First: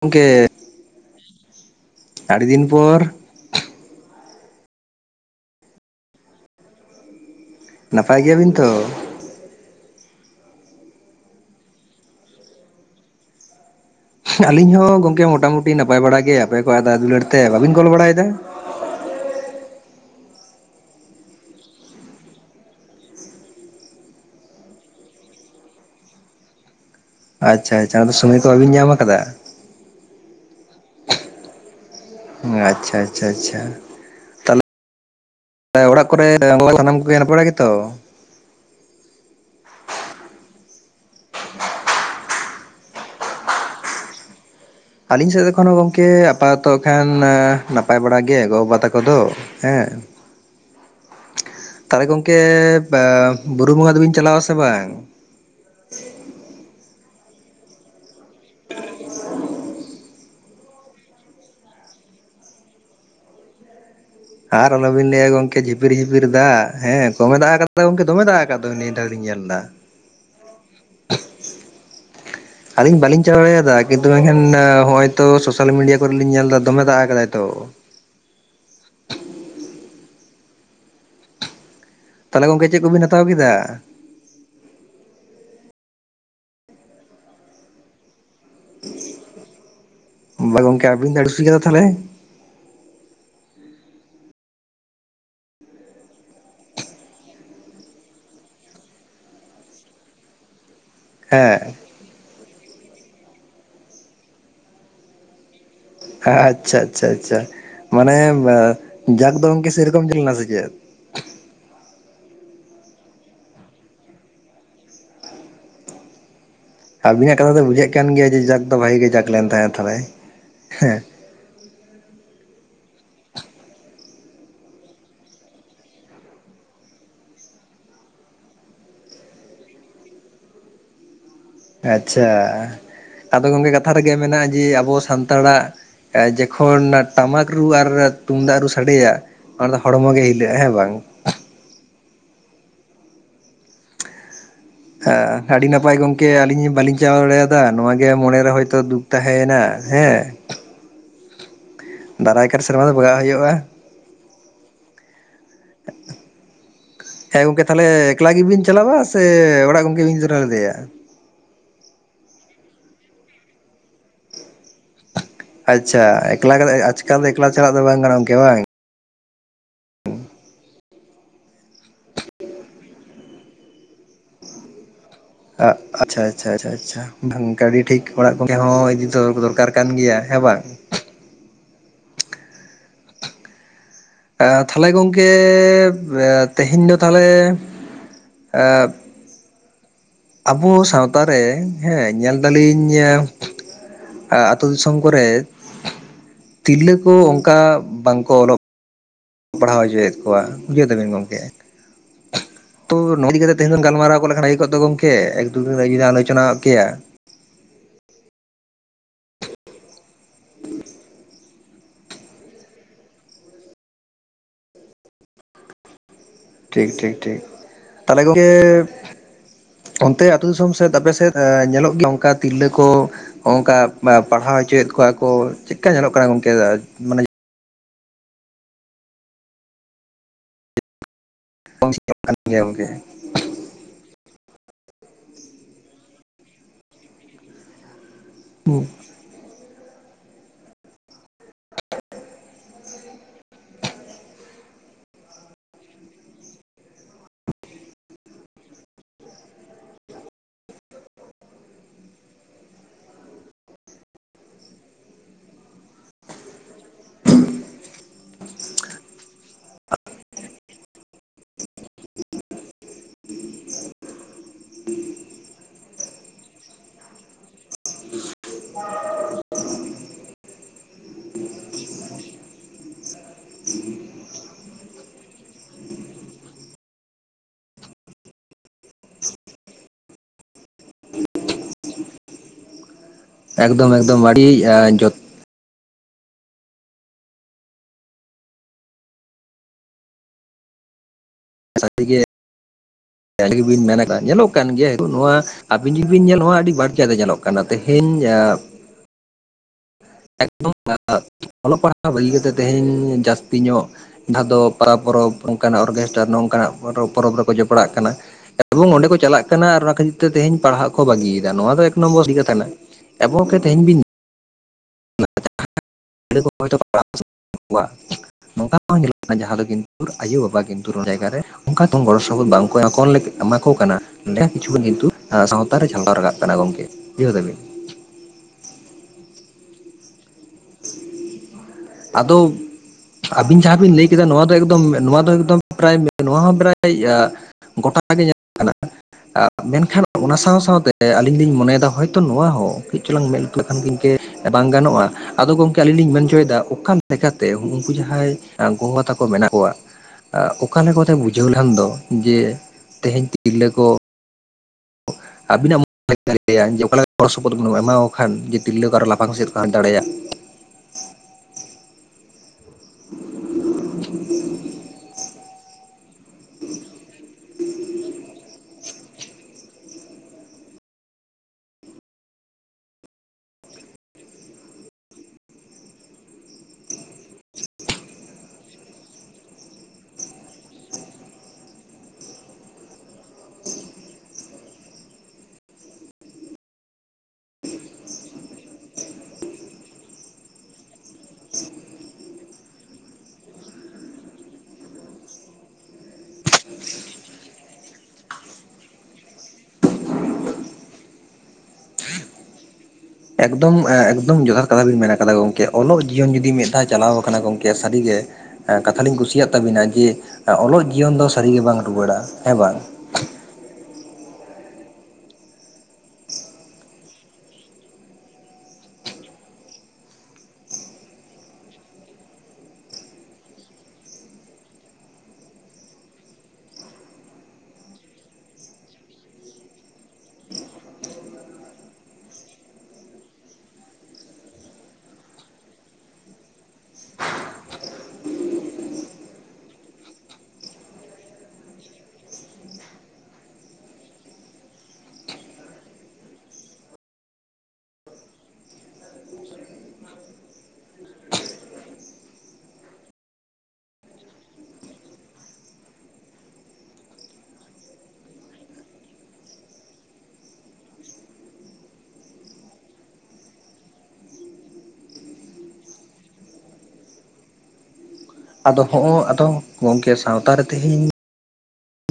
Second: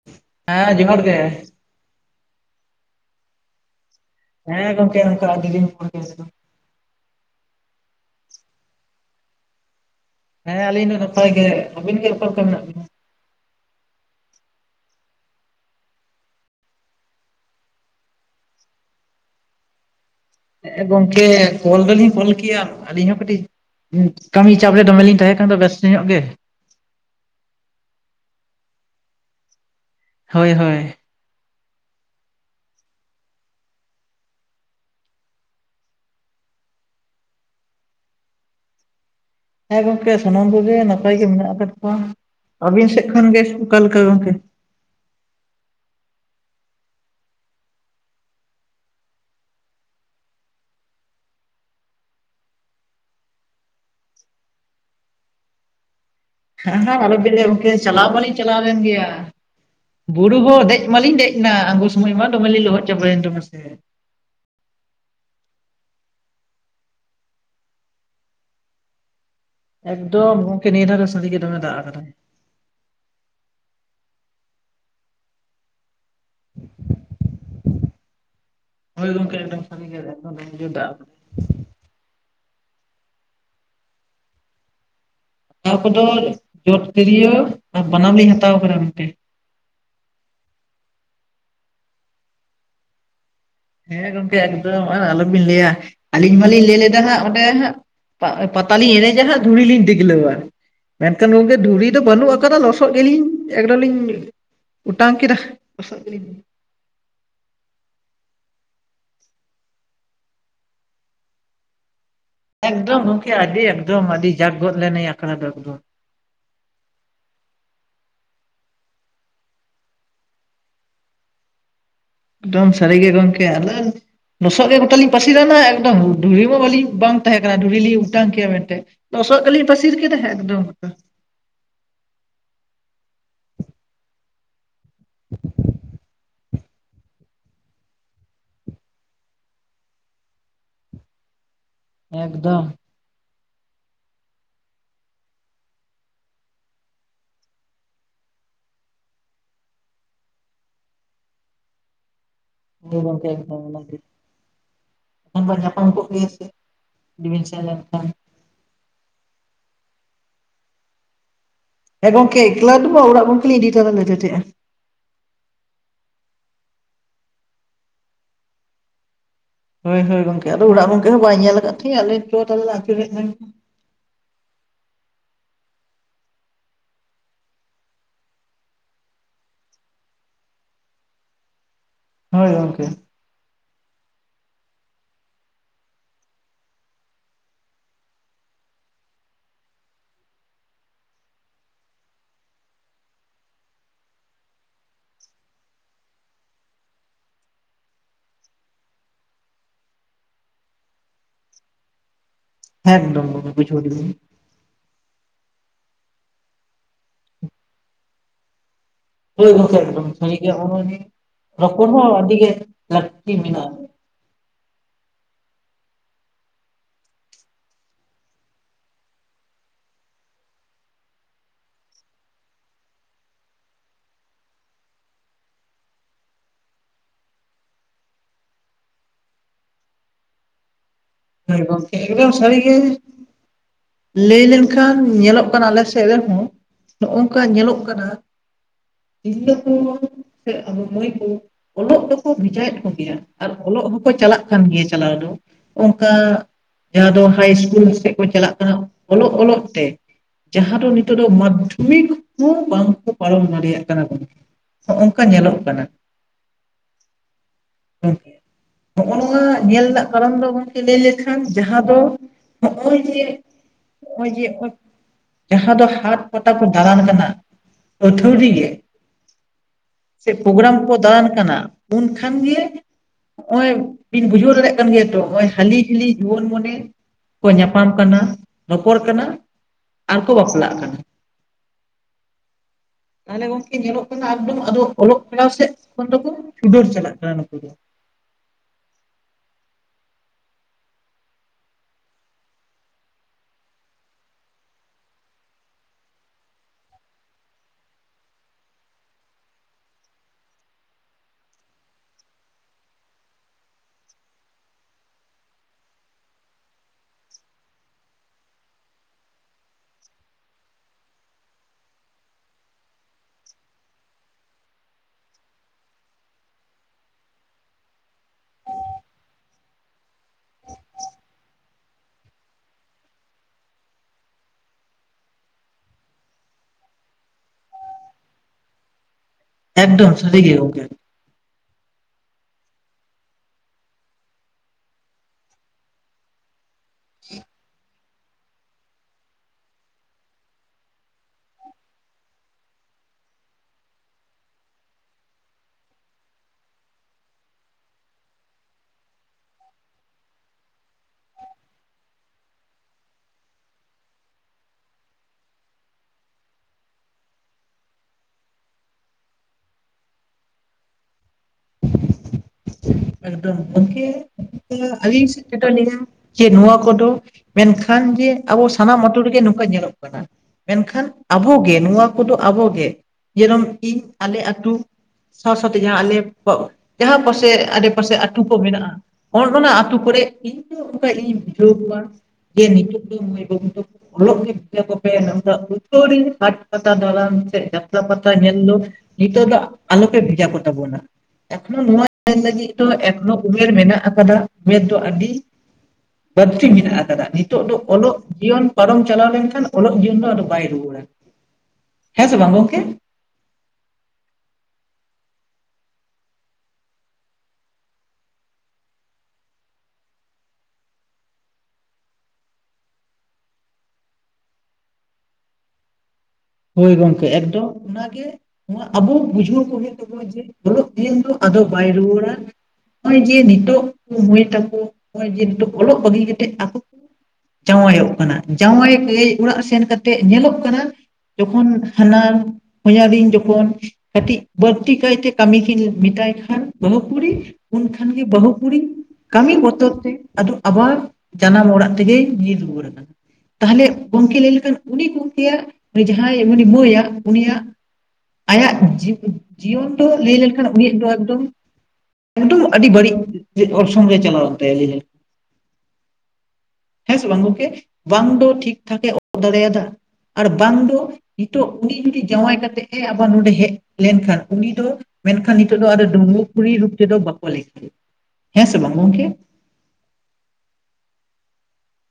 ᱜᱚᱝᱠᱮ ᱦᱮᱸ ᱡᱚᱦᱟᱨ ᱜᱮ᱾ ᱟᱹᱰᱤ ᱫᱤᱱ ᱯᱚᱨ ᱦᱮᱸ ᱜᱚᱢᱠᱮ ᱟᱱᱠᱟ ᱟᱰᱤ ᱫᱤᱱ ᱯᱚᱨᱮ ᱮᱠᱫᱚᱢ ᱱᱟᱯᱟᱭ ᱜᱮᱭᱟᱵᱤᱱ ᱛᱚ? ᱦᱮᱸ ᱟᱹᱞᱤᱧ ᱫᱚ ᱱᱟᱯᱟᱭ ᱜᱮ, ᱟᱹᱵᱤᱱ ᱜᱮ ᱚᱠᱟ ᱞᱮᱠᱟ ᱢᱮᱱᱟᱜ ᱵᱤᱱᱟ? ᱟᱞᱤᱧ ᱦᱚᱸ ᱜᱚᱝᱠᱮ ᱢᱚᱴᱟᱟᱢᱩᱴᱤ ᱱᱟᱯᱟᱭ ᱵᱟᱲᱟᱟᱜ ᱜᱮ ᱟᱯᱮ ᱠᱚᱣᱟᱜ ᱟᱫᱟ ᱫᱩᱞᱟᱹᱲ ᱛᱮ ᱵᱟᱵᱤᱱ ᱠᱚᱞ ᱵᱟᱲᱟᱭ ᱫᱟ? ᱦᱮᱸ ᱜᱚᱝᱠᱮ ᱠᱚᱞ ᱫᱚᱞᱤᱧ ᱠᱚᱞ ᱠᱮᱭᱟ ᱟᱹᱞᱤᱧ ᱦᱚᱸ ᱠᱟᱹᱴᱤᱡ ᱠᱟᱹᱢᱤ ᱪᱟᱯ ᱨᱮ ᱫᱚᱢᱮᱞᱤᱧ ᱛᱟᱦᱮᱸ ᱠᱟᱱᱟᱱ ᱫᱚ ᱵᱮᱥ ᱧᱚᱜ ᱜᱮ᱾ ᱟᱪᱪᱷᱟ ᱟᱪᱪᱷᱟ ᱟᱫᱚ ᱥᱚᱢᱚᱭ ᱠᱚ ᱵᱟᱵᱤᱱ ᱧᱟᱢ ᱠᱟᱫᱟ? ᱦᱳᱭ ᱦᱳᱭ᱾ ᱟᱪᱪᱷᱟ ᱪᱷᱟ ᱪᱷᱟ᱾ ᱚᱲᱟᱜ ᱠᱚᱨᱮ ᱥᱟᱱᱟᱢ ᱠᱚᱜᱮ ᱱᱟᱯᱟ ᱵᱟᱲᱟᱭ ᱜᱮᱛᱚ? ᱦᱮᱸ ᱜᱚᱝᱠᱮ ᱥᱟᱱᱟᱢ ᱠᱚᱜᱮ ᱱᱟᱯᱟᱭ ᱜᱮ ᱢᱮᱱᱟᱜ ᱟᱠᱟᱫ ᱠᱚᱣᱟ ᱟᱹᱵᱤᱱ ᱥᱮᱫ ᱠᱷᱚᱱ ᱜᱮ ᱚᱠᱟᱞᱮᱠᱟ ᱜᱚᱝᱠᱮ? ᱟᱹᱞᱤᱧ ᱥᱮᱫ ᱮᱠᱷᱚᱱᱳ ᱜᱚᱝᱠᱮ ᱟᱯᱟᱛᱚ ᱠᱷᱟᱱ ᱱᱟᱯᱟᱭ ᱵᱟᱲᱟ ᱜᱮ ᱜᱚ ᱵᱟᱵᱟ ᱛᱟᱠᱚ ᱫᱚ ᱦᱮᱸ, ᱛᱟᱦᱚᱞᱮ ᱜᱚᱝᱠᱮ ᱵᱮ ᱵᱩᱨᱩ ᱵᱚᱸᱜᱟ ᱫᱚᱵᱤᱱ ᱪᱟᱞᱟᱜ-ᱟ ᱥᱮ ᱵᱟᱝ? ᱦᱮᱸ ᱦᱮᱸ ᱟᱞᱵᱮᱱ ᱞᱟᱹᱭᱟ ᱜᱚᱝᱠᱮ ᱪᱟᱞᱟᱣ ᱵᱟᱞᱤᱧ ᱪᱟᱞᱟᱣ ᱞᱮᱱ ᱜᱮᱭᱟ ᱵᱩᱨᱩ ᱦᱚᱸ ᱫᱮᱡ ᱢᱟᱞᱤᱧ ᱫᱮᱡ ᱮᱱᱟ ᱟᱝᱜᱚ ᱥᱚᱢᱚᱭ ᱢᱟ ᱫᱚᱢᱮᱞ ᱞᱤᱧ ᱞᱚᱦᱚᱫ ᱪᱟᱵᱟᱭᱮᱱ ᱫᱚᱢᱥᱮ᱾ ᱟᱨ ᱟᱞᱚᱵᱤᱱ ᱞᱟᱹᱭᱟ ᱜᱚᱝᱠᱮ ᱡᱷᱤᱯᱤᱨ ᱡᱷᱤᱯᱤᱨ ᱫᱟᱜ, ᱦᱮᱸ ᱫᱟᱜ ᱟᱠᱟᱫᱟ ᱜᱚᱢᱠ ᱫᱚᱢᱮ ᱫᱟᱜ ᱟᱫ ᱱᱤᱭᱟᱹ ᱫᱷᱟᱟᱜᱤᱧ ᱧᱮᱞ ᱫᱟ᱾ ᱮᱠᱫᱚᱢ ᱜᱚᱝᱠᱮ ᱱᱤᱭᱟ ᱫᱷᱟᱣ ᱫᱟ ᱥᱟᱹᱨᱤ ᱜᱮ ᱫᱚᱢᱮᱭ ᱫᱟᱜ ᱠᱟᱫᱟᱭ᱾ ᱟᱹᱞᱤᱧ ᱵᱟᱞᱤᱧ ᱪᱟᱞᱟᱣ ᱫᱟᱲᱭᱟᱫᱟ ᱠᱤᱱᱛᱩ ᱢᱮᱱᱠᱷᱟᱱ ᱮᱸ ᱦᱚᱭ ᱛᱚ ᱥᱳᱚᱥᱟᱞ ᱢᱤᱰᱤᱭᱟ ᱠᱚᱨᱮ ᱞᱤᱧ ᱧᱮᱞ ᱫᱟ ᱫᱚᱢᱮ ᱫᱟᱜ ᱟᱠᱟᱫᱟᱭ ᱛᱚ ᱾ ᱦᱳᱭ ᱜᱚᱢᱠᱮ [inaudible] ᱫᱚᱢᱮ ᱡᱳᱨ ᱫᱟᱜ ᱛᱟᱦᱚᱞᱮ ᱜᱚᱝᱠᱮ ᱪᱮᱫ ᱠᱚᱵᱤᱱ ᱦᱟᱛᱟᱣ ᱠᱮᱫᱟ? ᱚᱱᱟ ᱠᱚᱫᱚ ᱡᱳᱚᱴ ᱛᱤᱨᱭᱳ ᱟᱨ ᱵᱟᱱᱟᱢ ᱞᱤᱧ ᱦᱟᱛᱟᱣ ᱠᱟᱫᱟ ᱢᱮᱱᱛᱮ ᱾ ᱵᱟ ᱜᱚᱝᱠᱮ ᱟᱵᱤᱱ ᱥᱩᱥᱤᱠᱟ ᱫᱚ ᱛᱟᱦᱚᱞᱮ? ᱦᱮᱸ ᱜᱚᱢᱠᱮ ᱮᱠᱫᱚᱢ ᱟᱨ ᱟᱞᱚᱵᱚᱵᱤᱱ ᱞᱟᱹᱭᱟ, ᱟᱹᱞᱤᱧ ᱢᱟᱞᱤᱧ ᱞᱟᱹᱭ ᱞᱮᱫᱟ ᱦᱟᱸᱜ ᱚᱸᱰᱮ ᱦᱟᱸᱜ ᱯᱟᱜ ᱯᱟᱛᱟᱞᱤᱧ ᱮᱱᱮᱡᱟ ᱦᱟᱸᱜ ᱫᱷᱩᱲᱤ ᱞᱤᱧ ᱴᱰᱤᱜᱞᱟᱹᱣᱟ, ᱢᱮᱱᱠᱷᱟᱱ ᱜᱚᱝᱠᱮ ᱦᱮᱸ ᱫᱷᱩᱲᱤ ᱫᱚ ᱵᱟᱹᱱᱩᱜ ᱟᱠᱟᱫᱟ ᱞᱚᱥᱚᱫ ᱜᱮᱞᱤᱧ ᱮᱠᱫᱚᱢ ᱞᱤᱧ ᱚᱴᱟᱝ ᱠᱮᱫᱟ ᱾ ᱟᱪᱪᱷᱟ ᱪᱷᱟ ᱪᱷᱟ ᱢᱟᱱᱮ ᱡᱟᱠ ᱫᱚ ᱜᱚᱝᱠᱮ ᱥᱮᱨᱚᱠᱚᱢ ᱡᱟᱠ ᱞᱮᱱᱟ ᱥᱮ ᱪᱮᱫ? ᱮᱠᱫᱚᱢ ᱜᱚᱢᱠᱮ ᱟᱹᱰᱤ ᱮᱠᱫᱚᱢ ᱟᱹᱰᱤ ᱡᱟᱜᱽ ᱜᱚᱫ ᱞᱮᱱᱟ ᱮᱠᱲᱟ ᱫᱚ ᱮᱠᱫᱚᱢ᱾ ᱟᱵᱤᱱᱟᱜ ᱠᱟᱛᱷᱟ ᱛᱮ ᱵᱩᱡᱷᱟᱹᱜ ᱠᱟᱱ ᱜᱮᱭᱟ ᱡᱮ ᱡᱟᱠ ᱫᱚ ᱵᱷᱟᱜᱤ ᱜᱮ ᱡᱟᱸᱠ ᱞᱮᱱ ᱛᱟᱦᱮᱸᱱᱟ ᱛᱟᱦᱚᱞᱮ ᱦᱮᱸ᱾ ᱮᱫᱚᱢ ᱥᱟᱹᱨᱤ ᱜᱮ ᱜᱚᱝᱠᱮ ᱟᱫᱚ ᱞᱚᱥᱚᱜ ᱜᱮ ᱜᱚᱴᱟ ᱞᱤᱧ ᱯᱟᱹᱟᱥᱤᱨᱟᱱᱟ ᱮᱠᱫᱚᱢ, ᱫᱷᱩᱫᱲᱤ ᱢᱟ ᱵᱟᱹᱞᱤᱧ ᱵᱟᱝ ᱛᱟᱦᱮᱸ ᱠᱟᱱᱟ ᱰᱩᱲᱤ ᱞᱤᱧ ᱚᱴᱟᱝ ᱠᱮᱭᱟ ᱢᱮᱱᱛᱮ ᱞᱚᱥᱚᱜ ᱜᱮᱞᱤᱝ ᱯᱟᱥᱤᱨ ᱠᱮᱫᱟ ᱮᱠᱫᱚᱢ ᱾ ᱟᱪᱪᱷᱟ ᱟᱫᱚ ᱜᱚᱢᱠᱮ ᱠᱟᱛᱷᱟ ᱨᱮᱜᱮ ᱢᱮᱱᱟᱜᱼᱟ ᱡᱮ ᱟᱵᱚ ᱥᱟᱱᱛᱟᱲᱟᱜ ᱮ ᱡᱚᱠᱷᱚᱱ ᱴᱟᱢᱟᱠ ᱨᱩ ᱟᱨ ᱛᱩᱢᱫᱟᱜ ᱨᱩ ᱥᱟᱰᱮᱭᱟ ᱚᱱᱟ ᱫᱚ ᱦᱚᱲᱢᱚ ᱜᱮ ᱦᱤᱞᱟᱹᱜᱼᱟ ᱦᱮᱸ ᱵᱟᱝ? ᱮᱠᱫᱚᱢ᱾ ᱦᱮᱸ ᱟᱹᱰᱤ ᱱᱟᱯᱟᱭ ᱜᱚᱝᱠᱮ ᱟᱹᱞᱤᱧ ᱵᱟᱹᱞᱤᱧ ᱪᱟᱞᱟᱣ ᱫᱟᱲᱮᱭᱟᱫᱟ ᱱᱚᱣᱟ ᱜᱮ ᱢᱚᱱᱮ ᱨᱮ ᱦᱚᱭᱛᱚ ᱫᱩᱠ ᱛᱟᱦᱮᱸᱭᱮᱱᱟ ᱦᱮᱸ ᱫᱟᱨᱟᱭᱠᱟᱱ ᱥᱮᱨᱢᱟ ᱫᱚ ᱦᱳᱭ ᱵᱟᱜᱟᱜ ᱜᱚᱝᱠᱮ ᱦᱩᱭᱩᱜᱼᱟ ᱾ ᱩᱱ ᱵᱚ ᱧᱟᱯᱟᱢ ᱠᱚ ᱜᱮᱭᱟᱥᱮ ᱦᱮᱸ ᱜᱚᱝᱠᱮ [inaudible] ᱛᱟᱦᱚᱞᱮ ᱮᱠᱞᱟ ᱜᱮᱵᱤᱱ ᱪᱟᱞᱟᱣᱟ ᱥᱮ ᱚᱲᱟᱜ ᱜᱚᱢᱠᱮ ᱵᱤᱱ ᱤᱫᱤ ᱛᱚᱨᱟ ᱞᱮᱫᱮᱭᱟᱜᱼᱟ? ᱦᱮᱸ ᱜᱚᱝᱠᱮ ᱮᱠᱞᱟ ᱫᱚ ᱵᱟᱝ ᱚᱲᱟᱜ ᱜᱟᱡᱠᱮᱞᱤᱧ ᱤᱫᱤ ᱛᱚᱨᱟ ᱞᱮᱫᱮ ᱛᱟᱦᱮᱸᱜᱼᱟ᱾ ᱟᱪᱪᱷᱟ ᱮᱠᱞᱟ ᱟᱪᱠᱟ ᱫᱚ ᱮᱠᱞᱟ ᱪᱟᱞᱟᱜ ᱫᱚ ᱵᱟᱝ ᱜᱚᱝᱠᱮ ᱵᱟᱝ᱾ ᱦᱩᱸ ᱦᱩᱸ ᱜᱚᱝᱠᱮ ᱟᱫᱚ ᱚᱲᱟᱜ ᱜᱚᱝᱠᱮ ᱦᱚᱸ ᱵᱟᱭ ᱧᱮᱞ ᱠᱟᱫ ᱛᱟᱦᱮᱸᱫ ᱟᱞᱮ ᱡᱟᱞᱮ ᱟᱹᱪᱩᱨᱮᱫ ᱦᱮᱡ ᱞᱮᱱ ᱜᱮ᱾ ᱟᱜ ᱟᱪᱪᱷᱟ ᱟᱪᱪᱷᱟ ᱟᱪᱷᱟᱷᱟ ᱜᱟᱹᱰᱤ ᱴᱷᱤᱠ ᱚᱲᱟᱜ ᱠᱚᱜ ᱦᱚᱸ ᱤᱫᱤ ᱫᱚᱨᱠᱟᱨ ᱠᱟᱱ ᱜᱮᱭᱟ ᱦᱮᱸ ᱵᱟᱝ? ᱦᱚᱭ ᱜᱚᱢᱠᱮ ᱛᱟᱦᱚᱞᱮ ᱜᱚᱝᱠᱮ ᱛᱮᱦᱮᱧ ᱫᱚ ᱛᱟᱦᱚᱞᱮ ᱮᱸᱻ ᱟᱵᱚ ᱥᱟᱶᱛᱟ ᱨᱮ ᱦᱮᱸ ᱧᱮᱞ ᱮᱫᱟᱞᱤᱧ ᱟᱛᱳ ᱫᱤᱥᱚᱢ ᱠᱚᱨᱮ ᱛᱤᱨᱞᱟᱹ ᱠᱚ ᱚᱱᱠᱟ ᱵᱟᱝᱠᱚ ᱚᱞᱚᱜ ᱯᱟᱲᱦᱟᱣ ᱦᱚᱪᱚᱭᱮᱫ ᱠᱚᱣᱟ ᱵᱩᱡᱷᱟᱹᱣ ᱫᱟᱹᱵᱤᱱ ᱜᱚᱢᱠᱮᱼᱟ᱾ ᱛᱚ ᱦᱮᱸ ᱮᱠᱫᱚᱢ ᱱᱚᱣᱟ ᱤᱫᱤ ᱜᱚᱝᱠᱮ ᱠᱟᱛᱮ ᱛᱮᱦᱮᱧ ᱵᱩᱡᱷᱟᱹᱣ ᱫᱚ ᱠᱮᱫᱟᱞᱤᱧ ᱜᱟᱞᱢᱟᱨᱟᱣ ᱜᱚᱫ ᱞᱮᱠᱷᱟᱱ ᱵᱷᱟᱜᱮ ᱵᱷᱟᱜᱮ ᱠᱚᱜ ᱫᱚ ᱜᱳᱢᱠᱮ ᱮᱠ ᱫᱩ [inaudible] ᱟᱞᱚᱪᱚᱱᱟ ᱠᱮᱭᱟ᱾ ᱦᱳᱭ ᱜᱚᱢᱠᱮ ᱮᱠᱫᱚᱢ ᱥᱟᱹᱨᱤ ᱜᱮ ᱱᱚᱜ- ᱚ ᱱᱤᱭᱮ ᱨᱚᱯᱚᱲ ᱦᱚᱸ ᱟᱹᱰᱤ ᱜᱮ ᱞᱟᱹᱠᱛᱤ ᱢᱮᱱᱟᱜᱼᱟ ᱾ ᱴᱷᱤᱠ ᱴᱷᱤᱠ ᱴᱷᱤᱠ ᱛᱟᱦᱞᱮ ᱜᱚᱠᱮ ᱚᱱᱛᱮ ᱟᱹᱛᱩ ᱫᱤᱥᱚᱢ ᱥᱮᱫ ᱟᱯᱮᱥᱮᱫ ᱧᱮᱞᱚᱜ ᱜᱮᱭᱟ ᱚᱱᱠᱟ ᱛᱤᱨᱞᱟᱹ ᱠᱚ ᱱᱚᱝᱠᱟ ᱯᱟᱲᱦᱟᱣ ᱦᱚᱪᱚᱭᱮᱫ ᱠᱚᱣᱟ ᱠᱚ ᱪᱮᱫᱠᱟ ᱧᱮᱞᱚᱜ ᱠᱟᱱᱟ ᱜᱚᱝᱠᱮ ᱢᱟᱱᱮ ᱦᱳᱭ ᱜᱚᱢᱠᱮ ᱮᱠᱫᱚᱢ ᱥᱟᱹᱨᱤ ᱜᱮᱭᱟ ᱜᱮ᱾ ᱜᱚᱝᱠᱮ ᱞᱟᱹᱭ ᱞᱮᱱᱠᱷᱟᱱ ᱧᱮᱞᱚᱜ ᱠᱟᱱᱟ ᱟᱞᱮ ᱥᱮᱫ ᱨᱮᱦᱚᱸ ᱱᱚᱜ-ᱚ ᱱᱚᱝᱠᱟ ᱧᱮᱞᱚᱜ ᱠᱟᱱᱟ ᱦᱩᱸ ᱛᱤᱨᱞᱟᱹ ᱠᱚ ᱥᱮ ᱟᱵᱚ ᱢᱟᱹᱭ ᱠᱚ ᱚᱞᱚᱜ ᱫᱚᱠᱚ ᱵᱷᱮᱡᱟᱭᱮᱫ ᱠᱚᱜᱮᱭᱟ ᱟᱨ ᱚᱞᱚᱜ ᱦᱚᱸᱠᱚ ᱪᱟᱞᱟᱜ ᱠᱟᱱ ᱜᱮᱭᱟ ᱪᱟᱞᱟᱣ ᱫᱚ ᱾ ᱚᱱᱠᱟ ᱡᱟᱦᱟᱸ ᱫᱚ ᱦᱟᱭ ᱤᱥᱠᱩᱞ ᱥᱮᱫ ᱠᱚ ᱪᱟᱞᱟᱜ ᱠᱟᱱᱟ ᱚᱞᱚᱜ ᱚᱞᱚᱜ ᱛᱮ᱾ ᱡᱟᱦᱟᱸ ᱫᱚ ᱱᱤᱛᱚᱜ ᱫᱚ ᱢᱟᱫᱽᱫᱷᱚᱢᱤᱠ ᱦᱚᱸ ᱵᱟᱝᱠᱚ ᱯᱟᱞᱚᱱ ᱫᱟᱲᱮᱭᱟᱜ ᱠᱟᱱᱟ ᱜᱚᱢᱠᱮ ᱦᱚᱸᱜ-ᱚᱝᱠᱟ ᱧᱮᱞᱚᱜ ᱠᱟᱱᱟ᱾ ᱦᱚᱜᱼᱚ ᱱᱚᱣᱟ ᱧᱮᱞ ᱨᱮᱱᱟᱜ ᱠᱟᱨᱚᱱ ᱫᱚ ᱵᱟᱝ ᱞᱮᱭ ᱞᱮᱠᱷᱟᱱ ᱡᱟᱦᱟᱸ ᱫᱚ ᱱᱚᱜᱼᱚᱭ ᱡᱮ ᱱᱚᱜᱼᱚᱭ ᱡᱟᱦᱟᱸ ᱫᱚ ᱦᱟᱴ ᱯᱟᱛᱟ ᱠᱚ ᱫᱟᱬᱟᱱ ᱠᱟᱱᱟ ᱟᱹᱛᱷᱟᱹᱲᱤ ᱜᱮ᱾ ᱥᱮ ᱯᱳᱜᱨᱟᱢ ᱠᱚ ᱫᱬᱟᱱ ᱠᱟᱱᱟ ᱩᱱᱠᱷᱟᱱ ᱜᱮ ᱱᱚᱜ ᱚᱚᱭ ᱵᱤᱱ ᱵᱩᱡᱷᱟᱹᱣ ᱫᱟᱲᱮᱭᱟᱜ ᱠᱟᱱ ᱜᱮᱭᱟ ᱛᱚ ᱱᱚᱜᱚᱭ ᱠᱷᱟᱹᱞᱤ ᱠᱷᱟᱹᱞᱤ ᱡᱩᱣᱟᱹᱱ ᱢᱚᱱᱮ ᱠᱚ ᱧᱟᱯᱟᱢ ᱠᱟᱱᱟ ᱨᱚᱯᱚᱲ ᱠᱟᱱᱟ ᱟᱨ ᱠᱚ ᱵᱟᱯᱞᱟᱜ ᱠᱟᱱᱟ, ᱛᱟᱦᱚᱞᱮ ᱜᱚᱝᱠᱮ ᱮᱠᱫᱚᱢ ᱧᱮᱞᱚᱜ ᱮᱠᱫᱚᱢ ᱠᱟᱱᱟ ᱟᱹᱲᱤᱡ ᱟᱫᱚ ᱡᱚᱛ ᱚᱞᱚᱜ ᱯᱟᱲᱦᱟᱣ ᱥᱮᱫ ᱠᱷᱚᱱ ᱫᱚᱠᱚ ᱪᱩᱰᱟᱹᱨ ᱪᱟᱞᱟᱜ ᱠᱟᱱᱟ ᱱᱩᱠᱩ ᱫᱚ ᱥᱟᱨᱤ ᱜᱮ ᱥᱟᱨᱤ ᱜᱮᱵᱤᱱ ᱢᱮᱱ ᱠᱟᱜ ᱧᱮᱞᱚᱜ ᱠᱟᱱ ᱜᱮᱭᱟ ᱱᱤᱛᱳᱜ ᱱᱚᱣᱟ, ᱟᱹᱵᱤᱱ ᱡᱩᱫᱤ ᱵᱤᱱ ᱧᱮᱞᱚᱜ-ᱟ ᱟᱹᱰᱤ ᱵᱟᱲᱛᱤ ᱧᱮᱞᱚᱜ ᱠᱟᱱᱟ ᱛᱮᱦᱮᱧ ᱦᱟᱦᱟᱸ ᱮᱠᱫᱚᱢ [unintelligible] ᱚᱞᱚᱜ ᱯᱟᱲᱦᱟᱜ ᱵᱟᱹᱜᱤ ᱠᱟᱛᱮᱫ ᱛᱮᱦᱮᱧ ᱡᱟᱹᱥᱛᱤ ᱧᱚᱜ ᱵᱷᱟᱫᱚᱵ ᱯᱟᱨᱟ ᱯᱚᱨᱚᱵᱽ ᱚᱱᱠᱟᱱᱟᱜ ᱚᱨᱜᱮᱥᱴᱟᱨ ᱱᱚᱝᱠᱟᱱᱟᱜ ᱯᱚᱨᱚᱵᱽ ᱨᱮᱠᱚ ᱡᱚᱯᱲᱟᱜ ᱠᱟᱱᱟ, ᱮᱵᱚᱝ ᱚᱸᱰᱮ ᱠᱚ ᱪᱟᱞᱟᱜ ᱠᱟᱱᱟ ᱟᱨ ᱚᱱᱟ ᱠᱷᱟᱹᱛᱤᱨ ᱛᱮ ᱛᱮᱦᱮᱧ ᱯᱟᱲᱦᱟᱜ ᱠᱚ ᱵᱟᱹᱜᱤᱭᱮᱫᱟ ᱱᱚᱣᱟ ᱫᱚ ᱮᱠ ᱱᱚᱢᱵᱚᱨ ᱥᱟᱨᱤ ᱠᱟᱛᱷᱟ ᱠᱟᱱᱟ᱾ ᱮᱵᱚᱝᱠᱤ ᱛᱮᱦᱮᱧ ᱵᱤᱱ ᱜᱤᱫᱨᱟᱹ ᱠᱚ ᱦᱚᱭ ᱛᱚ ᱠᱚ ᱯᱟᱲᱦᱟᱜ ᱦᱚᱪᱚᱭᱮ ᱠᱚᱣᱟ ᱱᱚᱝᱠᱟ ᱦᱚᱸ ᱧᱮᱞ ᱡᱟᱦᱟᱸ ᱫᱚ ᱠᱤᱱᱛᱩ ᱟᱭᱳ ᱵᱟᱵᱟ ᱠᱤᱱᱛᱩ ᱚᱱᱟ ᱡᱟᱭᱜᱟ ᱨᱮ ᱚᱱᱠᱟ ᱫᱚ ᱜᱚᱲᱚ ᱥᱚᱯᱚᱦᱚᱫ ᱵᱟᱝᱠᱚ ᱠᱚᱞ ᱞᱟᱜᱤᱫ ᱮᱢᱟ ᱠᱚ ᱠᱟᱱᱟ᱾ ᱚᱸᱰᱮ ᱠᱤᱪᱷᱩ ᱜᱮ ᱠᱤᱱᱛᱩ ᱥᱟᱶᱛᱟᱨ ᱨᱮ ᱡᱷᱟᱞᱠᱟᱣ ᱨᱟᱠᱟᱵ ᱠᱟᱱᱟ ᱜᱚᱢᱠᱮ ᱵᱩᱡᱷᱟᱹ ᱮᱫᱟᱵᱤᱱ᱾ ᱮᱫᱚᱢ ᱥᱟᱹᱨᱤ ᱜᱮ ᱜᱳᱢᱠᱮ, ᱟᱫᱚ ᱟᱵᱤᱱ ᱡᱟᱦᱟᱸ ᱵᱤᱱ ᱞᱟᱹᱭ ᱠᱮᱫᱟ ᱱᱚᱣᱟ ᱫᱚ ᱮᱠᱚᱢ ᱱᱚᱣᱟ ᱫᱚ ᱮᱠᱫ ᱯᱨᱟᱭ ᱱᱚᱣᱟ ᱦᱚᱸ ᱯᱨᱟᱭ-ᱟ ᱜᱚᱴᱟ ᱜᱮ ᱧᱮᱞᱚᱜ ᱠᱟᱱᱟ ᱢᱮᱱᱠᱷᱟᱱ ᱚᱱᱟ ᱥᱟᱶ ᱥᱟᱶᱛᱮ ᱟᱹᱞᱤᱧ ᱞᱤᱧ ᱢᱚᱱᱮᱫᱟ ᱦᱚᱭᱛᱳ ᱱᱚᱣᱟ ᱦᱚᱸ ᱠᱟᱹᱡ ᱪᱚᱞᱟᱝ ᱢᱮᱸᱫ ᱞᱩᱛᱩᱨ ᱞᱮ ᱠᱷᱟᱱ ᱜᱤᱱᱠᱮ ᱮ ᱵᱟᱝ ᱜᱟᱱᱚᱜ-ᱟ᱾ ᱟᱫᱚ ᱜᱚᱝᱠᱮ ᱟᱹᱞᱤᱧ ᱞᱤᱧ ᱢᱮᱱ ᱦᱚᱪᱚᱭᱮᱫᱟ ᱚᱠᱟ ᱞᱮᱠᱟᱛᱮ ᱩᱱᱠᱩ ᱡᱟᱦᱟᱸᱭ ᱜᱚᱝᱠᱟ ᱛᱟᱠᱚ ᱢᱮᱱᱟᱜ ᱠᱚᱣᱟ, ᱚᱠᱟ ᱞᱮᱠᱟ ᱛᱮ ᱵᱩᱡᱷᱟᱹᱣ ᱞᱟᱱ ᱫᱚ ᱡᱮ ᱛᱮᱦᱮᱧ ᱛᱤᱨᱞᱟᱹ ᱠᱚ ᱟᱹᱵᱤᱱᱟᱜ ᱢᱚᱱ ᱪᱮᱫᱭᱟ ᱞᱟᱹᱭ-ᱟ ᱚᱠᱟᱞᱟ ᱜᱚᱲᱚ ᱥᱚᱯᱚᱦᱚᱫ ᱵᱚᱱ ᱮᱢᱟ ᱠᱚ ᱠᱷᱟᱱ ᱡᱮ ᱛᱤᱨᱞᱟᱹ ᱠᱚ ᱟᱨᱦᱚᱸ ᱞᱟᱯᱷᱟᱝ ᱥᱮᱫ ᱠᱚ ᱦᱟᱱ ᱫᱟᱲᱮᱭᱟᱜ, ᱮᱠᱫᱚᱢ ᱜᱚᱢᱠᱮ ᱟᱹᱞᱤᱧ ᱥᱮᱫ ᱛᱮᱫᱚᱭ ᱞᱮᱭᱟ ᱡᱮ ᱱᱚᱣᱟ ᱠᱚᱫᱚ, ᱢᱮᱱᱠᱷᱟᱱ ᱡᱮ ᱟᱵᱚ ᱥᱟᱱᱟᱢ ᱟᱛᱳ ᱨᱮᱜᱮ ᱱᱚᱝᱠᱟ ᱧᱮᱞᱚᱜ ᱠᱟᱱᱟ᱾ ᱢᱮᱱᱠᱷᱟᱱ ᱟᱵᱚᱜᱮ ᱱᱚᱣᱟ ᱠᱚᱫᱚ ᱟᱵᱚᱜᱮ ᱢᱮᱨᱚᱢ ᱤᱧ ᱟᱞᱮ ᱟᱹᱛᱩ ᱥᱟᱶ ᱥᱟᱶ ᱛᱮ ᱡᱟᱦᱟᱸ ᱟᱞᱮ ᱡᱟᱦᱟᱸ ᱯᱟᱥᱮ ᱟᱨᱮ ᱯᱟᱥᱮᱡ ᱟᱹᱛᱩ ᱠᱚ ᱢᱮᱱᱟᱜ-ᱟ ᱚᱱ ᱚᱱᱟ ᱟᱹᱛᱩ ᱠᱚᱨᱮ ᱤᱧᱦᱚᱸ ᱚᱱᱠᱟ ᱤᱧ ᱵᱩᱡᱷᱟᱹᱣ ᱠᱚᱣᱟ᱾ ᱡᱮ ᱱᱤᱛᱚᱜ ᱫᱚ ᱢᱟᱹᱭ ᱵᱟᱵᱩ ᱛᱟᱠᱚ ᱚᱞᱚᱜ ᱜᱮ ᱵᱷᱮᱡᱟ ᱠᱚᱯᱮ ᱱᱚᱝᱠᱟ ᱳᱛᱷᱳᱲᱤ ᱦᱟᱴᱯᱟᱛᱟ ᱫᱟᱲᱟᱱ ᱪᱮᱛ ᱡᱟᱛᱨᱟ ᱯᱟᱛᱟ ᱧᱮᱞ ᱫᱚ ᱱᱤᱛᱚᱜ ᱫᱚ ᱟᱞᱚᱯᱮ ᱵᱷᱮᱡᱟ ᱠᱚᱛᱟ ᱵᱚᱱᱟ ᱮᱠᱷᱚᱱᱚ ᱱᱚᱣᱟ ᱧᱮᱞ ᱞᱟᱹᱜᱤᱫ ᱮᱠᱷᱱᱚ ᱩᱢᱮᱨ ᱢᱮᱱᱟᱜ ᱟᱠᱟᱫᱟ ᱩᱢᱮᱨ ᱫᱚ ᱟᱹᱰᱤ ᱵᱟᱲᱛᱤ ᱢᱮᱱᱟᱜ ᱟᱠᱟᱫᱟ ᱱᱤᱛᱚᱜ ᱫᱚ ᱚᱞᱚᱜ ᱡᱤᱭᱚᱱ ᱯᱟᱨᱚᱢ ᱪᱟᱞᱟᱣ ᱞᱮᱱᱠᱷᱟᱱ ᱚᱞᱚᱜ ᱡᱤᱭᱚᱱ ᱫᱚ ᱟᱫᱚ ᱵᱟᱭ ᱨᱩᱣᱟᱹᱲᱟ᱾ ᱦᱮᱸ ᱥᱮ ᱵᱟᱝ ᱜᱚᱝᱠᱮ? ᱮᱠᱫᱚᱢ ᱮᱠᱫᱚᱢ ᱡᱚᱛᱷᱟᱛ ᱠᱟᱛᱷᱟ ᱵᱤᱱ ᱢᱮᱱ ᱠᱟᱫᱟ ᱜᱚᱝᱠᱮ ᱚᱞᱚᱜ ᱡᱤᱭᱚᱱ ᱡᱩᱫᱤ ᱢᱮᱫ ᱫᱷᱟᱣ ᱪᱟᱞᱟᱣ ᱟᱠᱟᱱᱟ ᱜᱚᱝᱠᱮ ᱥᱟᱹᱨᱤᱜᱮ ᱦᱮᱸ ᱠᱟᱛᱷᱟᱞᱤᱧ ᱠᱩᱥᱤᱭᱟᱜ ᱛᱟᱵᱤᱱᱟ ᱡᱮ ᱚᱞᱚᱜ ᱡᱤᱭᱚᱱ ᱫᱚ ᱥᱟᱹᱨᱤᱜ ᱜᱮ ᱵᱟᱝ ᱨᱩᱣᱟᱹᱲᱟ ᱦᱮᱸ ᱵᱟᱝ, ᱦᱳᱭ ᱜᱚᱝᱠᱮ ᱮᱠᱫᱚᱢ ᱚᱱᱟᱜᱮ ᱱᱚᱣᱟ ᱟᱵᱚ ᱵᱩᱡᱷᱟᱹᱣ ᱠᱚ ᱦᱩᱭᱩᱜ ᱛᱟᱵᱚᱱᱟ ᱡᱮ ᱚᱞᱚᱜ ᱫᱚ ᱟᱫᱚ ᱵᱟᱭ ᱨᱩᱣᱟᱹᱲᱟ ᱱᱚᱜ-ᱚᱭ ᱡᱮ ᱱᱤᱛᱚᱜ ᱢᱟᱹᱭ ᱛᱟᱠᱚ ᱱᱚᱜ-ᱚᱭ ᱡᱮ ᱱᱤᱛᱚᱜ ᱚᱞᱚᱜ ᱵᱟᱹᱜᱤ ᱠᱟᱛᱮᱜ ᱟᱠᱚ ᱡᱟᱶᱟᱭᱚᱜ ᱠᱟᱱᱟ᱾ ᱡᱟᱶᱟᱭ ᱠᱟᱹᱭ ᱚᱲᱟᱜ ᱥᱮᱱ ᱠᱟᱛᱮᱫ ᱧᱮᱞᱚᱜ ᱠᱟᱱᱟ ᱡᱚᱠᱷᱚᱱ ᱦᱟᱱᱟᱨ ᱦᱚᱧᱦᱟᱨᱤᱧ ᱡᱚᱠᱷᱚᱱ ᱠᱟᱹᱴᱤᱡ ᱵᱟᱹᱲᱛᱤ ᱠᱟᱭᱛᱮ ᱠᱟᱹᱢᱤ ᱠᱤᱱ ᱢᱮᱛᱟᱭ ᱠᱷᱟᱱ ᱵᱟᱹᱦᱩ ᱠᱩᱲᱤ ᱩᱱᱠᱷᱟᱱ ᱜᱮ ᱵᱟᱹᱦᱩ ᱠᱩᱲᱤ ᱠᱟᱹᱢᱤ ᱵᱚᱛᱚᱨ ᱛᱮ ᱟᱫᱚ ᱟᱵᱟᱨ ᱡᱟᱱᱟᱢ ᱚᱲᱟᱜ ᱛᱮᱜᱮ ᱧᱤᱨ ᱨᱩᱣᱟᱹᱲ ᱟᱠᱟᱱᱟ᱾ ᱛᱟᱦᱚᱞᱮ ᱜᱚᱝᱠᱮ ᱞᱟᱹᱭ ᱞᱮᱠᱷᱟᱱ ᱩᱱᱤ ᱠᱩᱝᱠᱤᱭᱟᱜ ᱡᱟᱦᱟᱸᱭ ᱩᱱᱤ ᱢᱟᱹᱭᱟ ᱩᱱᱤᱭᱟᱜ ᱟᱭᱟᱜ ᱡᱤᱭᱚᱱ ᱫᱚ ᱞᱟᱹᱭ ᱞᱮᱱᱠᱷᱟᱱ ᱩᱱᱤᱭᱟᱜ ᱫᱚ ᱮᱠᱫᱚᱢ ᱮᱠᱫᱚᱢ ᱟᱹᱰᱤ ᱵᱟᱹᱲᱤᱡ ᱚᱨᱥᱚᱝ ᱨᱮ ᱪᱟᱞᱟᱣ ᱠᱟᱱ ᱛᱟᱭᱟ ᱞᱮᱤᱞᱮᱱ ᱦᱮᱸ ᱥᱮ ᱵᱟᱝ ᱜᱚᱝᱠᱮ ᱵᱟᱝᱫᱚ ᱴᱷᱤᱠ ᱴᱷᱟᱠ ᱮ ᱚᱞᱚ ᱫᱟᱲᱮᱭᱟᱫᱟ, ᱟᱨ ᱵᱟᱝ ᱫᱚ ᱱᱤᱛᱚᱜ ᱩᱱᱤ ᱡᱩᱫᱤ ᱡᱟᱶᱟᱭ ᱠᱟᱛᱮᱜ ᱮ ᱟᱵᱟᱨ ᱱᱚᱸᱰᱮ ᱦᱮᱡ ᱞᱮᱱᱠᱷᱟᱱ ᱩᱱᱤ ᱫᱚ ᱢᱮᱱᱠᱷᱟᱱ ᱱᱤᱛᱚᱜ ᱫᱚ ᱟᱫᱚ ᱰᱩᱸᱜᱣᱟᱹᱠᱩᱲᱤ ᱨᱩᱯ ᱛᱮᱫᱚ ᱵᱟᱠᱚ ᱞᱮᱠᱷᱟ ᱮᱭᱟ᱾ ᱟᱫᱚ ᱦᱚᱜ ᱟᱫᱚ ᱜᱚᱝᱠᱮ ᱥᱟᱶᱛᱟ ᱨᱮ ᱛᱮᱦᱮᱧ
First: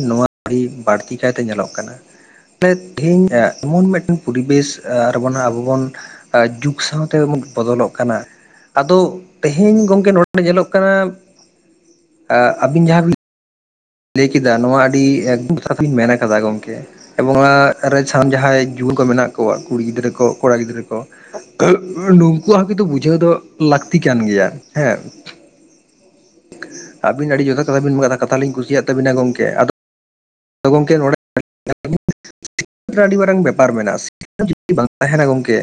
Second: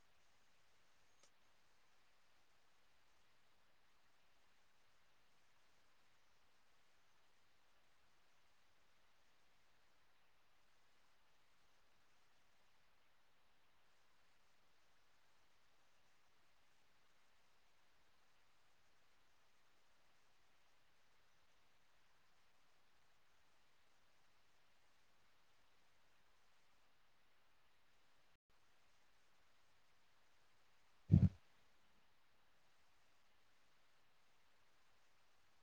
ᱱᱚᱣᱟ ᱟᱹᱰᱤ ᱵᱟᱹᱲᱛᱤ ᱠᱟᱭᱛᱮ ᱧᱮᱞᱚᱜ ᱠᱟᱱᱟ᱾ ᱛᱮᱦᱤᱧ ᱮ ᱮᱢᱚᱱ ᱢᱤᱫᱴᱟᱱ ᱯᱚᱨᱤᱵᱮᱥ ᱟᱨ ᱮ ᱚᱱᱟ ᱟᱵᱚ ᱵᱩᱱ ᱡᱩᱜᱽ ᱥᱟᱶᱛᱮ ᱵᱚᱫᱚᱞᱚᱜ ᱠᱟᱱᱟ ᱟᱫᱚ ᱛᱮᱦᱮᱧ ᱜᱚᱝᱠᱮ ᱱᱚᱸᱰᱮ ᱧᱮᱞᱚᱜ ᱠᱟᱱᱟ ᱟᱹᱵᱤᱱ ᱡᱟᱦᱟᱸᱤᱱ ᱞᱟᱹᱭ ᱠᱮᱴᱤᱫᱟ ᱱᱚᱣᱟ ᱟᱹᱰᱤ [unintelligible] ᱢᱮᱱ ᱟᱠᱟᱫᱟ ᱜᱚᱢᱠᱮ ᱮᱵᱚᱝ ᱚᱱᱟ ᱨᱮ ᱥᱷᱟᱢ ᱡᱟᱦᱟᱸᱭ ᱡᱩᱣᱟᱹᱱ ᱠᱚ ᱢᱮᱱᱟᱜ ᱠᱚᱣᱟ ᱠᱩᱲᱤ ᱜᱤᱫᱽᱨᱟᱹ ᱠᱚ ᱠᱚᱲᱟ ᱜᱤᱫᱽᱨᱟᱹ ᱠᱚ, ᱱᱩᱝᱩᱣᱟᱜ ᱦᱚᱸ ᱠᱤᱱᱛᱩ ᱵᱩᱡᱷᱟᱹᱣ ᱫᱚ ᱞᱟᱹᱠᱛᱤ ᱠᱟᱱ ᱜᱮᱭᱟ ᱦᱮᱸᱼᱼ ᱟᱹᱵᱤᱱ ᱟᱹᱰᱤ ᱡᱚᱛᱷᱟᱛ ᱠᱟᱛᱷᱟ ᱵᱤᱱ ᱢᱮᱱ ᱠᱟᱛᱷᱟ ᱞᱤᱧ ᱠᱩᱥᱤᱭᱟᱜ ᱛᱟᱹᱵᱤᱱᱟ ᱜᱚᱝᱠᱮ᱾ ᱟ ᱜᱚᱢᱠᱮ ᱚᱲᱟᱜ [unintelligible] [unintelligible] ᱟᱹᱰᱤ ᱢᱟᱨᱟᱝ ᱵᱮᱯᱟᱨ ᱢᱮᱱᱟᱜᱼᱟ ᱥᱤᱴ ᱡᱩᱫᱤ ᱵᱟᱝ ᱛᱟᱦᱮᱱᱟ ᱜᱚᱢᱠᱮ,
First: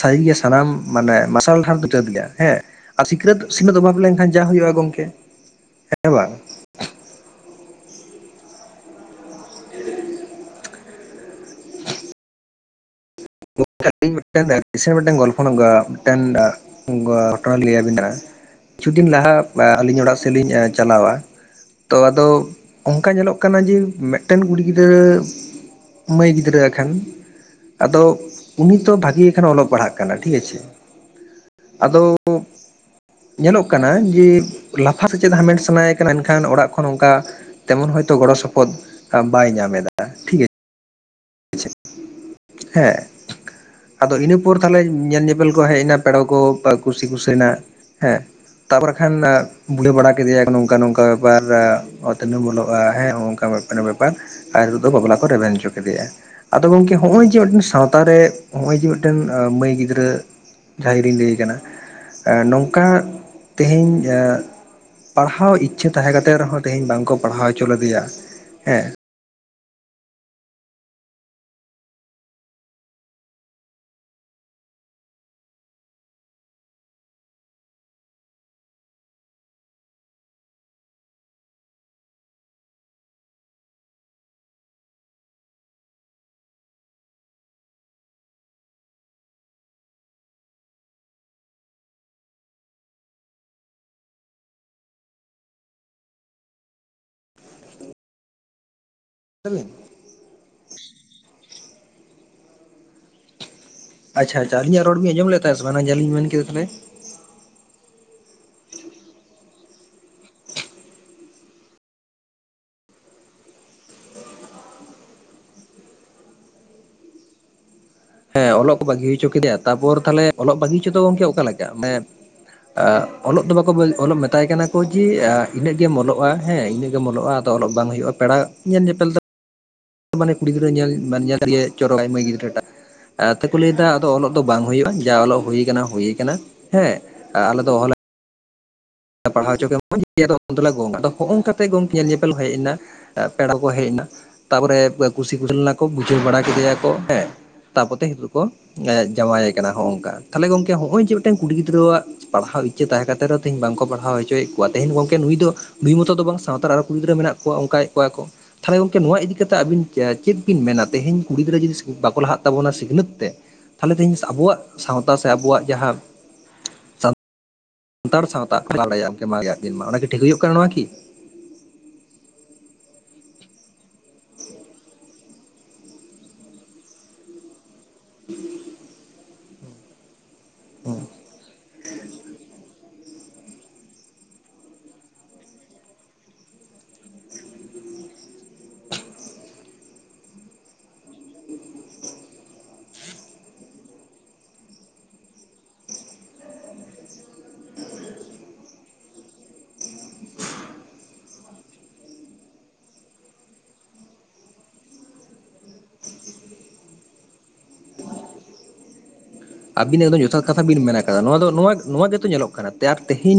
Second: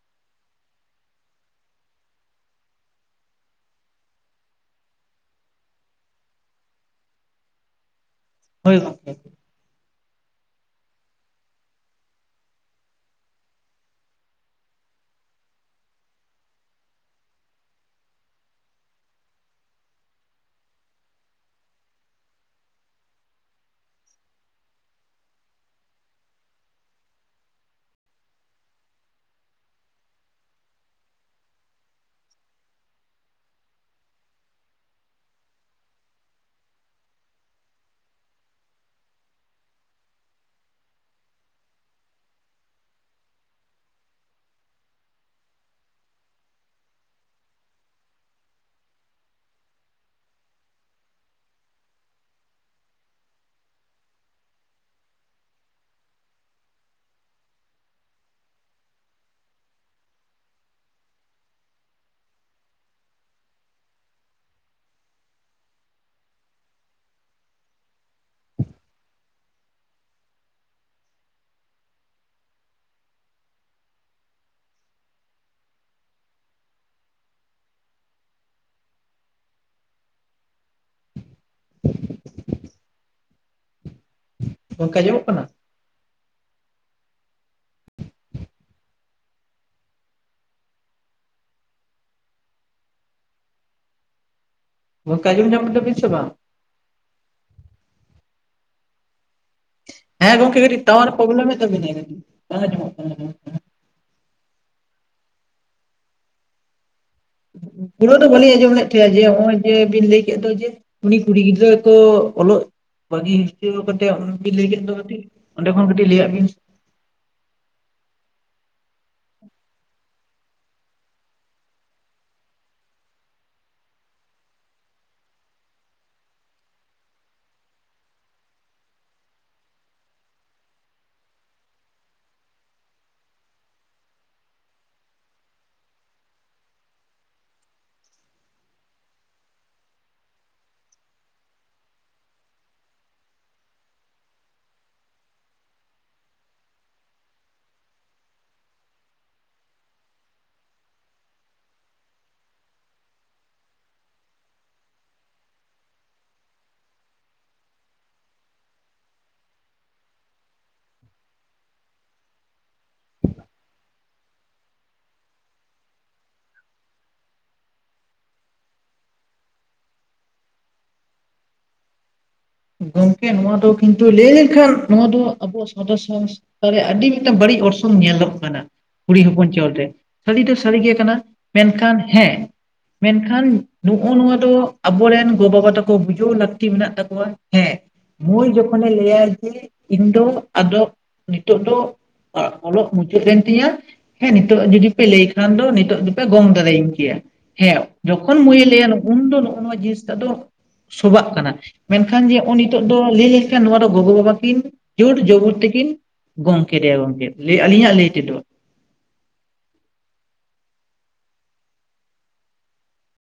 ᱥᱟᱹᱨᱤᱜᱮ ᱥᱟᱱᱟᱢ ᱢᱟᱱᱮ ᱢᱟᱨᱥᱟᱞ ᱰᱟᱦᱟᱨᱪᱟᱹ ᱫ ᱜᱮᱭᱟ ᱦᱮᱸ ᱟᱨ ᱥᱤᱠᱷᱱᱟᱹᱛ ᱥᱤᱠᱷᱱᱟᱹᱛ ᱚᱵᱷᱟᱵ ᱞᱮᱱᱠᱷᱟᱱ ᱡᱟᱳᱼᱟ ᱜᱚᱝᱠᱮ ᱦᱮᱸ ᱵᱟᱝ᱾ ᱦᱳᱭ ᱜᱚᱝᱠᱮ ᱢᱤᱫᱴᱮᱱ ᱜᱚᱞᱯᱷᱚ ᱱᱝᱠᱟ ᱢᱤᱫᱴᱮᱱ ᱟ-ᱼ ᱜᱷᱚᱴᱱᱟᱞᱤᱧ ᱞᱟᱹᱭᱹ ᱵᱤᱱᱟ ᱠᱤᱪᱷᱩ ᱫᱤᱱ ᱞᱟᱦᱟ ᱟᱹᱞᱤᱧ ᱚᱲᱟᱜ ᱥᱮᱫ ᱞᱤᱧ ᱪᱟᱞᱟᱣᱟ ᱛᱚ ᱟᱫᱚ ᱚᱱᱠᱟ ᱧᱮᱞᱚᱜ ᱠᱟᱱᱟ ᱡᱮ ᱢᱤᱫᱴᱮᱱ ᱠᱩᱲᱤ ᱜᱤᱫᱽᱨᱟᱹ ᱢᱟᱹᱭ ᱜᱤᱫᱽᱨᱟᱹ ᱠᱷᱟᱱ ᱟᱫᱚ ᱟᱫᱚ ᱩᱱᱤ ᱛᱚ ᱵᱷᱟᱜᱮ ᱠᱷᱟᱱ ᱚᱞᱚᱜ ᱯᱟᱲᱦᱟᱜ ᱠᱟᱱᱟ ᱴᱷᱤᱠ ᱟᱪᱷᱮ ᱟᱫᱚ ᱧᱮᱞᱚᱜ ᱠᱟᱱᱟ ᱡᱮ ᱞᱟᱯᱷᱟ ᱥᱮᱪᱮᱫ ᱦᱟᱢᱮᱴ ᱥᱟᱱᱟᱭᱮ ᱠᱟᱱᱟ ᱮᱱᱠᱷᱟᱱ ᱚᱲᱟᱜ ᱠᱷᱚᱱ ᱚᱱᱠᱟ ᱛᱮᱢᱚᱱ ᱦᱚᱭᱛᱚ ᱜᱚᱲᱚ ᱥᱚᱯᱚᱦᱚᱫ ᱵᱟᱭ ᱧᱟᱢ ᱮᱫᱟ᱾ ᱦ ᱴᱷᱤᱠᱟᱹᱭ ᱦᱮᱸ ᱟᱫᱚ ᱤᱱᱟᱹ ᱯᱚᱨ ᱛᱟᱦᱞᱮ ᱧᱮᱞ ᱧᱮᱯᱮᱞ ᱠᱚ ᱦᱮᱡ ᱮᱱᱟ ᱯᱮᱲᱟᱚ ᱠᱚ ᱠᱩᱥᱤᱠᱩᱥᱟᱹᱮᱱᱟ ᱦᱮᱸ ᱛᱟᱯᱚᱨᱮ ᱠᱷᱟᱱ ᱵᱩᱞᱣ ᱵᱟᱲᱟ ᱠᱮᱫᱮᱭᱟᱭ ᱱᱚᱝᱠᱟ ᱱᱚᱝᱠᱟ ᱵᱮᱯᱟᱨ ᱚᱛᱱᱟᱹᱜ ᱵᱚᱞᱚᱜᱼᱟ ᱦᱮᱸ, ᱱᱚᱝᱠᱟ ᱵᱮᱯᱟᱨ ᱟᱨ ᱦᱤᱞᱳᱜ ᱫᱚ ᱵᱟᱯᱞᱟ ᱠᱚ ᱨᱮᱵᱷᱮᱱ ᱦᱚᱪᱚ ᱠᱮᱫᱮᱭᱟ᱾ ᱟᱫᱚ ᱜᱚᱝᱠᱮ ᱦᱚᱸᱜᱼᱚᱭ ᱮ ᱢᱤᱫᱴᱟᱝ ᱥᱟᱶᱛᱟ ᱨᱮ ᱱᱚᱜᱼᱚᱭ ᱡᱮ ᱢᱤᱫᱴᱮᱱ ᱢᱟᱹᱭ ᱜᱤᱫᱽᱨᱟᱹ ᱡᱟᱦᱲᱭ ᱨᱤᱧ ᱞᱟᱹᱭ ᱠᱟᱱᱟ, ᱱᱚᱝᱠᱟ ᱛᱮᱦᱮᱧ ᱯᱟᱲᱦᱟᱣ ᱤᱪᱪᱷᱟᱹ ᱛᱟᱦᱮᱸ ᱠᱟᱛᱮ ᱨᱮᱦᱚᱸ ᱛᱮᱦᱮᱧ ᱵᱟᱝᱠᱚ ᱯᱟᱲᱦᱟᱣ ᱦᱚᱪᱚ ᱞᱮᱫᱮᱭᱟ ᱦᱮᱸᱼᱼ ᱚᱱᱠᱟ ᱡᱚᱢᱚᱜ ᱠᱟᱱᱟ᱾ ᱜᱚᱢᱠᱮ ᱟᱡᱚᱢ ᱧᱟᱢ ᱫᱟᱵᱤᱥ ᱵᱟᱝ? ᱟᱵᱤᱱ [unintelligible] ᱦᱮᱸ ᱜᱚᱝᱠᱮ ᱠᱟᱹᱴᱤᱡ ᱴᱟᱣᱟᱨ ᱯᱨᱚᱵᱞᱮᱢ ᱮ ᱛᱟᱱᱟᱭ ᱵᱟᱝ ᱟᱡᱚᱢᱚᱜᱼᱼ ᱟᱪᱪᱷᱟ ᱟᱪᱪᱷᱟ ᱞᱤᱧᱟᱜ ᱨᱚᱲ ᱵᱮᱤᱱ ᱟᱡᱚᱢ ᱞᱮᱫᱟ ᱥᱮ ᱵᱟᱝ ᱡᱮᱞᱞᱤᱧ ᱢᱮᱱ ᱠᱮᱫᱟ ᱛᱟᱞᱮ? ᱯᱩᱨᱟᱹ ᱫᱚ ᱵᱟᱹᱞᱤᱧ ᱟᱸᱡᱚᱢ ᱞᱮᱫ ᱛᱟᱦᱮᱸᱱᱟ ᱡᱮ ᱱᱚᱜᱼᱚᱭ ᱡᱮ ᱵᱤᱱ ᱞᱟᱹᱭ ᱠᱮᱫ ᱫᱚ ᱡᱮᱼᱼ ᱩᱱᱤ ᱠᱩᱲᱤ ᱜᱤᱫᱽᱨᱟᱹ ᱛᱚ ᱚᱞᱚᱜ ᱵᱷᱟᱜᱤ ᱦᱚᱪᱟᱹ ᱠᱟᱛᱮᱮᱫ ᱞᱟᱹᱭ ᱠᱮᱫ ᱫᱚᱴ? ᱚᱸᱰᱮ ᱠᱷᱚᱱ ᱠᱟᱹᱴᱤᱡ ᱞᱟᱹᱭᱟᱜ ᱵᱤᱱ? ᱦᱮᱸ ᱚᱞᱚᱜ ᱠᱚ ᱵᱟᱹᱜᱤ ᱦᱚᱪᱚ ᱠᱮᱫᱮᱭᱟ ᱛᱟᱨᱯᱚᱨ ᱛᱟᱦᱞᱮ ᱚᱞᱚᱜ ᱵᱟᱹᱜᱤ ᱦᱚᱪᱚᱚᱝᱠᱮ ᱚᱠᱟ ᱞᱮᱠᱟ? ᱢᱟᱱᱮᱼᱼ ᱚᱞᱚᱜ ᱫᱚ ᱵᱟᱠᱚ ᱚᱞᱚᱜ ᱢᱮᱛᱟᱭ ᱠᱟᱱᱟ ᱠᱚ ᱡᱮ ᱤᱱᱟᱹᱜ ᱜᱮᱢ ᱚᱞᱚᱜᱼᱟ ᱦᱮᱸ ᱤᱱᱟᱹᱜ ᱜᱮᱢ ᱚᱞᱚᱜᱼᱟ᱾ ᱚᱞᱚᱜ ᱵᱟᱝ ᱦᱩᱭᱩᱜᱼᱟ ᱯᱮᱲᱟ ᱧᱮᱞ ᱧᱮᱯᱮᱞ ᱫᱚᱼᱼ ᱢᱟᱱᱮ ᱠᱩᱲᱤ ᱜᱤᱫᱽᱨᱟᱹ ᱧᱮᱞ ᱧᱮᱞᱜᱮ ᱪᱚᱨᱚᱠᱟᱭ ᱢᱟᱹᱭ ᱜᱤᱫᱽᱨᱟᱹ ᱴᱟᱜᱼᱼ ᱠᱚ ᱞᱟᱹᱭᱫᱟ ᱟᱫᱚ ᱚᱞᱚᱜ ᱫᱚ ᱵᱟᱝ ᱦᱩᱭᱩᱜᱼᱟ ᱡᱟ ᱚᱞᱚᱜ ᱦᱩᱭᱩ ᱠᱟᱱᱟ ᱦᱩᱭ ᱠᱟᱱᱟ ᱦᱮᱸ ᱟᱞᱮ ᱫᱚ ᱚᱦᱚᱞᱮᱼᱼ ᱯᱟᱲᱦᱟᱣᱪᱚᱮ ᱢᱚᱡᱽ [unintelligible] ᱜᱚᱝ ᱟ ᱦᱚᱜᱼᱚᱭᱚᱝᱠᱟᱛᱮ ᱜᱚᱝᱠ ᱧᱮᱞ ᱧᱮᱯᱮᱞ ᱦᱮᱡ ᱮᱱᱟ᱾ ᱯᱮᱲᱟ ᱠᱚ ᱦᱮᱡ ᱱᱟ ᱛᱟᱨᱯᱚᱨᱮ ᱠᱩᱥᱤ ᱠᱩᱥ ᱞᱮᱱᱟ ᱠᱚ ᱵᱩᱡᱷᱟᱹᱣ ᱵᱟᱲᱟ ᱠᱮᱫᱮᱭᱟᱠᱚ ᱦᱮᱸ ᱛᱟᱯᱚᱛᱮ ᱱᱤᱛᱚᱜ ᱠᱚ ᱡᱟᱶᱟᱭ ᱠᱟᱱᱟ ᱦᱚᱜᱝᱠᱟ ᱛᱟᱦᱚᱞᱮ ᱜᱚᱝᱠᱮ ᱦᱚᱜᱼᱚᱭ ᱡᱮ ᱢᱤᱫᱴᱮᱱ ᱠᱩᱲᱤ ᱜᱤᱫᱽᱨᱟᱹᱣᱟᱜᱼᱼ ᱯᱟᱲᱦᱟᱣ ᱤᱪᱪᱟᱹ ᱛᱟᱦᱮᱸ ᱠᱟᱛᱮ ᱨᱮᱦ ᱛᱦᱧ ᱵᱟᱝ ᱠᱚ, ᱠᱚ ᱯᱟᱲᱦᱟᱣ ᱦᱚᱪᱚᱭᱮᱫ ᱠᱚᱣᱟ ᱛᱮᱦᱮᱧ ᱜᱚᱢᱠᱮ ᱱᱩᱭ ᱫᱚ ᱵᱷᱩᱭ ᱢᱚᱛᱚ ᱫᱚ ᱵᱟᱝ ᱥᱟᱶᱟᱨ ᱟᱨᱚ ᱠᱩᱲ ᱜᱤᱫᱽᱨᱟᱹ ᱢᱮᱱᱟᱜ ᱠᱚᱣᱟ ᱚᱱᱠᱟᱭᱮᱫ ᱠᱚᱣᱟ ᱠᱚ ᱛᱟᱦᱚᱞᱮ ᱜᱚᱝᱠᱮ ᱱᱚᱣᱟ ᱤᱫᱤᱠᱟ ᱠᱟᱛᱮᱜ ᱟᱵᱤᱱ ᱪᱮᱫ ᱵᱤᱱ ᱢᱮᱱᱟ ᱛᱮᱦᱤᱧ ᱠᱩᱲᱤ ᱜᱤᱫᱽᱨᱟᱹ ᱡᱩᱫᱤ ᱵᱟᱠᱚ ᱞᱟᱦᱟᱜ ᱛᱟᱵᱚᱱᱟ ᱥᱤᱠᱷᱱᱟᱹᱛ ᱛᱮ ᱛᱟᱦᱚᱞᱮ ᱛᱮᱦᱮᱧ ᱟᱵᱚᱣᱟᱜ ᱥᱟᱶᱛᱟ ᱥᱮ ᱟᱵᱚᱣᱟᱜ ᱡᱟᱦᱟᱸ? ᱥᱟᱱᱛᱟᱲ ᱥᱟᱶᱛᱟ [unintelligible] ᱢᱟᱨᱭᱟᱜ ᱫᱤᱱ ᱢᱟ ᱚᱱᱟᱠᱤ ᱴᱷᱤᱠ ᱦᱩᱭᱩᱜ ᱠᱟᱱᱟ ᱱᱚᱣᱟ ᱠᱤ? ᱜᱚᱝᱠᱮ ᱱᱚᱣᱟ ᱫᱚ ᱠᱤᱱᱛᱩ ᱞᱟᱹᱭ ᱞᱮᱠᱷᱟᱱ ᱱᱚᱣᱟ ᱫᱚ ᱟᱵᱚ ᱥᱚᱫᱚᱨ ᱛᱟᱦᱚᱞᱮ ᱟᱹᱰᱤ ᱢᱤᱫᱴᱟᱝ ᱵᱟᱹᱲᱤᱡ ᱚᱨᱥᱚᱝ ᱧᱮᱞᱚᱜ ᱠᱟᱱᱟ ᱠᱩᱲᱤ ᱦᱚᱯᱚᱱ ᱪᱚᱞ ᱨᱮ᱾ ᱥᱟᱹᱨᱤ ᱫᱚ ᱥᱟᱹᱨᱤ ᱜᱮ ᱠᱟᱱᱟ ᱢᱮᱱ ᱠᱷᱟᱱ ᱦᱮᱸᱼᱼ ᱢᱮᱱ ᱠᱷᱟᱱ ᱱᱚᱜᱼᱚ ᱱᱚᱣᱟ ᱫᱚ ᱟᱵᱚᱨᱮᱱ ᱜᱚ ᱵᱟᱵᱟ ᱛᱟᱠᱚ ᱵᱩᱡᱷᱟᱹᱣ ᱞᱟᱹᱠᱛᱤ ᱢᱮᱱᱟᱜ ᱛᱟᱠᱚᱣᱟ᱾ ᱦᱮᱸ ᱢᱩᱭ ᱡᱚᱠᱷᱚᱱᱮ ᱞᱟᱹᱭᱟᱭ ᱡᱮ ᱤᱧ ᱫᱚ ᱟᱫᱚ ᱱᱤᱛᱚᱜ ᱫᱚ ᱚᱞᱚᱜ ᱢᱩᱪᱟᱹᱫ ᱮᱱ ᱛᱤᱧᱟ᱾ ᱦᱮᱸ ᱱᱤᱛᱚᱜ ᱡᱩᱫᱤ ᱯᱮ ᱞᱟᱹᱭ ᱠᱷᱟᱱ ᱫᱚ ᱱᱤᱛᱚᱜ ᱫᱚᱯᱮ ᱜᱚᱝ ᱫᱟᱲᱮᱭᱟᱹᱧ ᱠᱮᱭᱟ᱾ ᱦᱮᱸ ᱡᱚᱠᱷᱚᱱ ᱢᱟᱹᱭᱮ ᱞᱟᱹᱭᱟ ᱩᱱᱫᱚ ᱱᱚᱜᱼᱚ ᱱᱚᱣᱟ ᱡᱤᱱᱤᱥ ᱴᱟᱜ ᱫᱚ ᱥᱚᱵᱟᱜ ᱠᱟᱱᱟ ᱢᱮᱱᱠᱷᱟᱱ ᱢᱮᱱᱠᱷᱟᱱ ᱡᱮ ᱱᱚᱜᱼᱚ ᱱᱤᱛᱚᱜ ᱫᱚ ᱞᱟᱹᱭ ᱞᱮᱱᱠᱷᱟᱱ ᱱᱚᱣᱟ ᱫᱚ ᱜᱚᱜᱚ ᱵᱟᱵᱟ ᱠᱤᱱ ᱡᱳᱨ ᱡᱳᱵᱚᱨ ᱛᱮᱠᱤᱱ ᱜᱚᱢᱠᱮᱭᱟ ᱜᱚᱢᱠᱮ ᱞᱟᱹᱭ ᱟᱹᱞᱤᱧᱟᱜ ᱞᱟᱹᱭ ᱛᱮᱫᱚ᱾ ᱟᱵᱤᱱᱟᱜ ᱫᱚ ᱡᱚᱛᱷᱟᱛ ᱠᱟᱛᱷᱟ ᱵᱤᱱ ᱢᱮᱱ ᱠᱟᱫᱟ ᱱᱚᱣᱟ ᱫᱚ ᱱᱚᱣᱟ ᱜᱮᱛᱚ ᱧᱮᱞᱚᱜ ᱠᱟᱱᱟ ᱟᱨ ᱛᱮᱦᱮᱧ